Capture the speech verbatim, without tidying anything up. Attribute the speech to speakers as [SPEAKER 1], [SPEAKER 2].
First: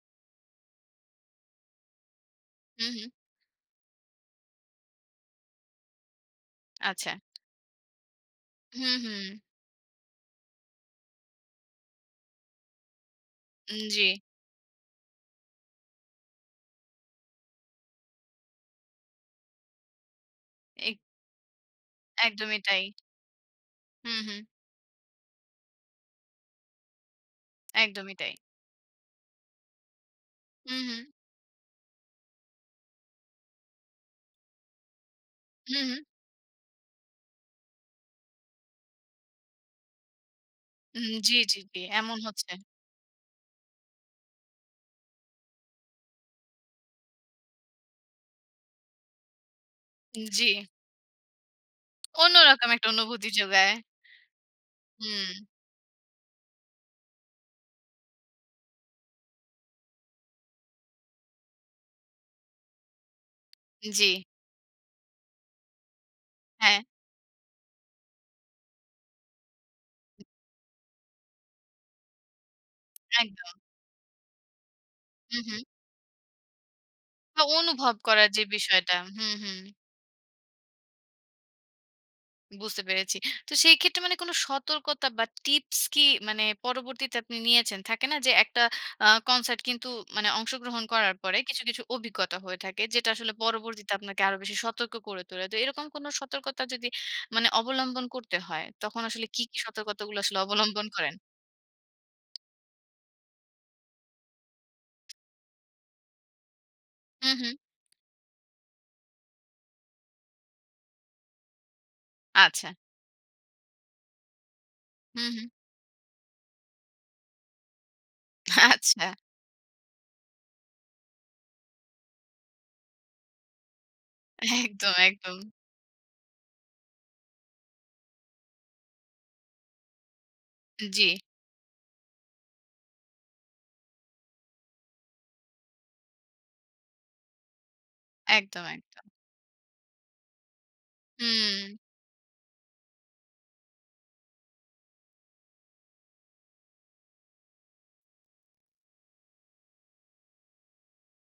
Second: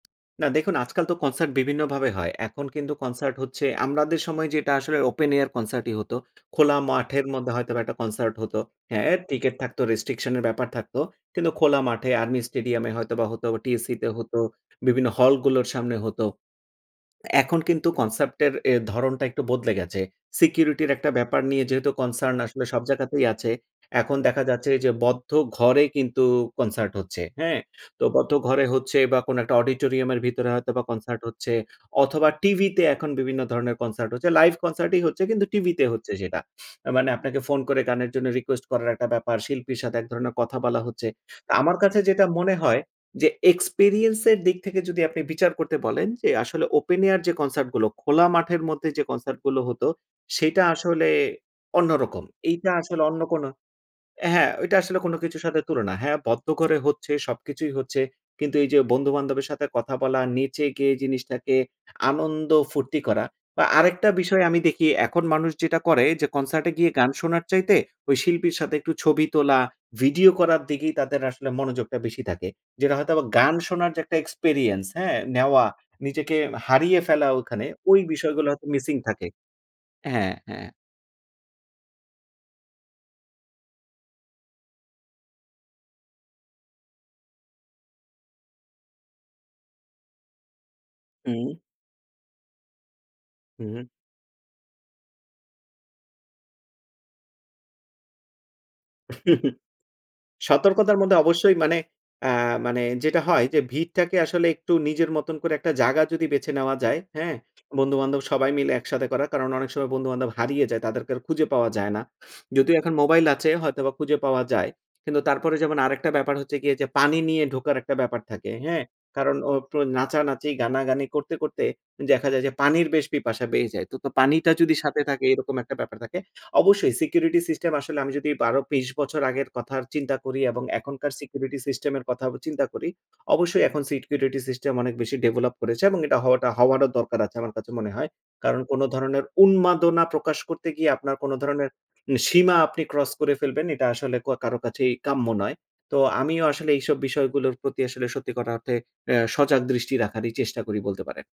[SPEAKER 1] না, দেখুন আজকাল তো কনসার্ট বিভিন্নভাবে হয়। এখন
[SPEAKER 2] হু,
[SPEAKER 1] কিন্তু
[SPEAKER 2] হু।
[SPEAKER 1] কনসার্ট হচ্ছে, আমরাদের সময় যেটা আসলে ওপেন এয়ার কনসার্টই হতো, খোলা
[SPEAKER 2] আচ্ছা।
[SPEAKER 1] মাঠের মধ্যে হয়তো বা একটা কনসার্ট হতো।
[SPEAKER 2] হু, হু।
[SPEAKER 1] হ্যাঁ, টিকেট থাকতো, রেস্ট্রিকশন এর ব্যাপার থাকতো। কিন্তু খোলা মাঠে, আর্মি স্টেডিয়াম এ হয়তোবা হতো,
[SPEAKER 2] উম,
[SPEAKER 1] টিএসসি তে
[SPEAKER 2] জি।
[SPEAKER 1] হতো, বিভিন্ন হল গুলোর সামনে হতো। এখন কিন্তু কনসেপ্ট এর এ ধরণটা একটু বদলে গেছে। সিকিউরিটির
[SPEAKER 2] এক
[SPEAKER 1] একটা ব্যাপার নিয়ে যেহেতু কনসার্ন
[SPEAKER 2] একদমই
[SPEAKER 1] আসলে
[SPEAKER 2] তাই।
[SPEAKER 1] সব জায়গাতেই আছে।
[SPEAKER 2] হু,
[SPEAKER 1] এখন
[SPEAKER 2] হু।
[SPEAKER 1] দেখা যাচ্ছে যে বদ্ধ ঘরে কিন্তু কনসার্ট হচ্ছে। হ্যাঁ? তো
[SPEAKER 2] একদমই
[SPEAKER 1] বদ্ধ
[SPEAKER 2] তাই।
[SPEAKER 1] ঘরে হচ্ছে বা কোনো একটা অডিটোরিয়াম এর ভিতরে হয়তো বা
[SPEAKER 2] হুম, হুম।
[SPEAKER 1] কনসার্ট হচ্ছে, অথবা টিভিতে এখন বিভিন্ন ধরণের কনসার্ট হচ্ছে। লাইভ কনসার্ট ই হচ্ছে কিন্তু
[SPEAKER 2] হু,
[SPEAKER 1] টিভিতে
[SPEAKER 2] হু।
[SPEAKER 1] হচ্ছে সেটা। মানে আপনাকে ফোন করে গানের জন্য রিকোয়েস্ট করার একটা ব্যাপার, শিল্পীর সাথে এক ধরনের কথা বলা হচ্ছে।
[SPEAKER 2] উম জি,
[SPEAKER 1] তো
[SPEAKER 2] জি,
[SPEAKER 1] আমার
[SPEAKER 2] জি,
[SPEAKER 1] কাছে
[SPEAKER 2] এমন
[SPEAKER 1] যেটা
[SPEAKER 2] হচ্ছে।
[SPEAKER 1] মনে হয় যে, এক্সপেরিয়েন্স এর দিক থেকে যদি আপনি বিচার করতে বলেন যে আসলে ওপেন এয়ার যে কনসার্ট গুলো, খোলা মাঠের মধ্যে যে কনসার্ট গুলো হতো,
[SPEAKER 2] উ
[SPEAKER 1] সেইটা
[SPEAKER 2] জি।
[SPEAKER 1] আসলে অন্যরকম।
[SPEAKER 2] অন্যরকম
[SPEAKER 1] এইটা
[SPEAKER 2] একটা
[SPEAKER 1] আসলে অন্য
[SPEAKER 2] অনুভূতি
[SPEAKER 1] কোনো
[SPEAKER 2] জোগায়।
[SPEAKER 1] হ্যাঁ, ওইটা আসলে কোনো কিছুর
[SPEAKER 2] হুম।
[SPEAKER 1] সাথে তুলনা হ্যাঁ, বদ্ধ করে হচ্ছে, সবকিছুই হচ্ছে। কিন্তু এই যে বন্ধু বান্ধবের সাথে কথা বলা, নেচে-গেয়ে জিনিসটাকে আনন্দ-ফুর্তি করা। বা
[SPEAKER 2] জি।
[SPEAKER 1] আরেকটা বিষয় আমি দেখি এখন মানুষ যেটা করে যে, কনসার্ট এ
[SPEAKER 2] হ্যাঁ।
[SPEAKER 1] গিয়ে গান শোনার চাইতে ওই শিল্পীর সাথে একটু ছবি তোলা, ভিডিও করার দিকেই তাদের আসলে মনোযোগটা বেশি থাকে। যেটা হয়তো
[SPEAKER 2] একদম।
[SPEAKER 1] গান শোনার যে একটা এক্সপেরিয়েন্স, হ্যাঁ?
[SPEAKER 2] হু, হু।
[SPEAKER 1] নেওয়া, নিজেকে হারিয়ে ফেলা ওখানে
[SPEAKER 2] অনুভব
[SPEAKER 1] ওই
[SPEAKER 2] করার যে
[SPEAKER 1] বিষয়গুলো হয়তো
[SPEAKER 2] বিষয়টা,
[SPEAKER 1] মিসিং
[SPEAKER 2] হু,
[SPEAKER 1] থাকে।
[SPEAKER 2] হু।
[SPEAKER 1] হ্যাঁ, হ্যাঁ।
[SPEAKER 2] বুঝতে পেরেছি। তো সেই ক্ষেত্রে মানে কোনো সতর্কতা বা টিপস কি মানে পরবর্তীতে আপনি নিয়েছেন? থাকে না যে একটা আ কনসার্ট কিন্তু মানে অংশগ্রহণ করার পরে
[SPEAKER 1] হুম।
[SPEAKER 2] কিছু, কিছু অভিজ্ঞতা হয়ে থাকে। যেটা আসলে
[SPEAKER 1] হু।
[SPEAKER 2] পরবর্তীতে আপনাকে আরও বেশি সতর্ক করে তোলে। তো এরকম কোনো সতর্কতা যদি মানে অবলম্বন করতে হয়, তখন আসলে কী, কী সতর্কতাগুলো আসলে অবলম্বন
[SPEAKER 1] সতর্কতার
[SPEAKER 2] করেন?
[SPEAKER 1] মধ্যে অবশ্যই মানে, আ মানে যেটা হয় যে, ভিড়টাকে আসলে একটু নিজের মতন করে একটা জাগা যদি বেছে নেওয়া যায়,
[SPEAKER 2] হু,
[SPEAKER 1] হ্যাঁ?
[SPEAKER 2] হু।
[SPEAKER 1] বন্ধু-বান্ধব সবাই মিলে একসাথে করা, কারণ অনেক সময় বন্ধু-বান্ধব হারিয়ে যায় তাদেরকে আর খুঁজে পাওয়া যায় না।
[SPEAKER 2] আচ্ছা।
[SPEAKER 1] যদিও এখন মোবাইল আছে হয়তোবা খুঁজে পাওয়া যায়। কিন্তু
[SPEAKER 2] হুম, হুম।
[SPEAKER 1] তারপরে যেমন আরেকটা ব্যাপার হচ্ছে গিয়ে যে পানি নিয়ে ঢোকার একটা ব্যাপার থাকে। হ্যাঁ?
[SPEAKER 2] আচ্ছা।
[SPEAKER 1] কারণ ও প্রো নাচানাচি গানাগানি করতে করতে দেখা যায় যে পানির বেশ পিপাসা বেয়ে যায়। তো পানিটা যদি
[SPEAKER 2] একদম,
[SPEAKER 1] সাথে থাকে,
[SPEAKER 2] একদম।
[SPEAKER 1] এরকম একটা ব্যাপার থাকে। অবশ্যই সিকিউরিটি সিস্টেম আসলে আমি যদি বারো তেইশ বছর আগের কথা চিন্তা করি, এবং
[SPEAKER 2] জি।
[SPEAKER 1] এখনকার সিকিউরিটি সিস্টেম এর কথা চিন্তা করি, অবশ্যই এখন সিকিউরিটি সিস্টেম অনেক বেশি ডেভেলপ করেছে এবং এটা হওয়াটা হওয়াটা দরকার আছে আমার কাছে মনে হয়। কারণ
[SPEAKER 2] একদম,
[SPEAKER 1] কোনো
[SPEAKER 2] একদম।
[SPEAKER 1] ধরনের উন্মাদনা প্রকাশ করতে গিয়ে আপনার কোনো ধরণের
[SPEAKER 2] হুম।
[SPEAKER 1] সীমা আপনি ক্রস করে ফেলবেন। এটা আসলে ক কারো কাছেই কাম্য নয়। তো আমিও আসলে এইসব বিষয়গুলোর প্রতি আসলে সত্যি কথা অর্থে এ সজাগ দৃষ্টি রাখারই চেষ্টা করি বলতে পারেন।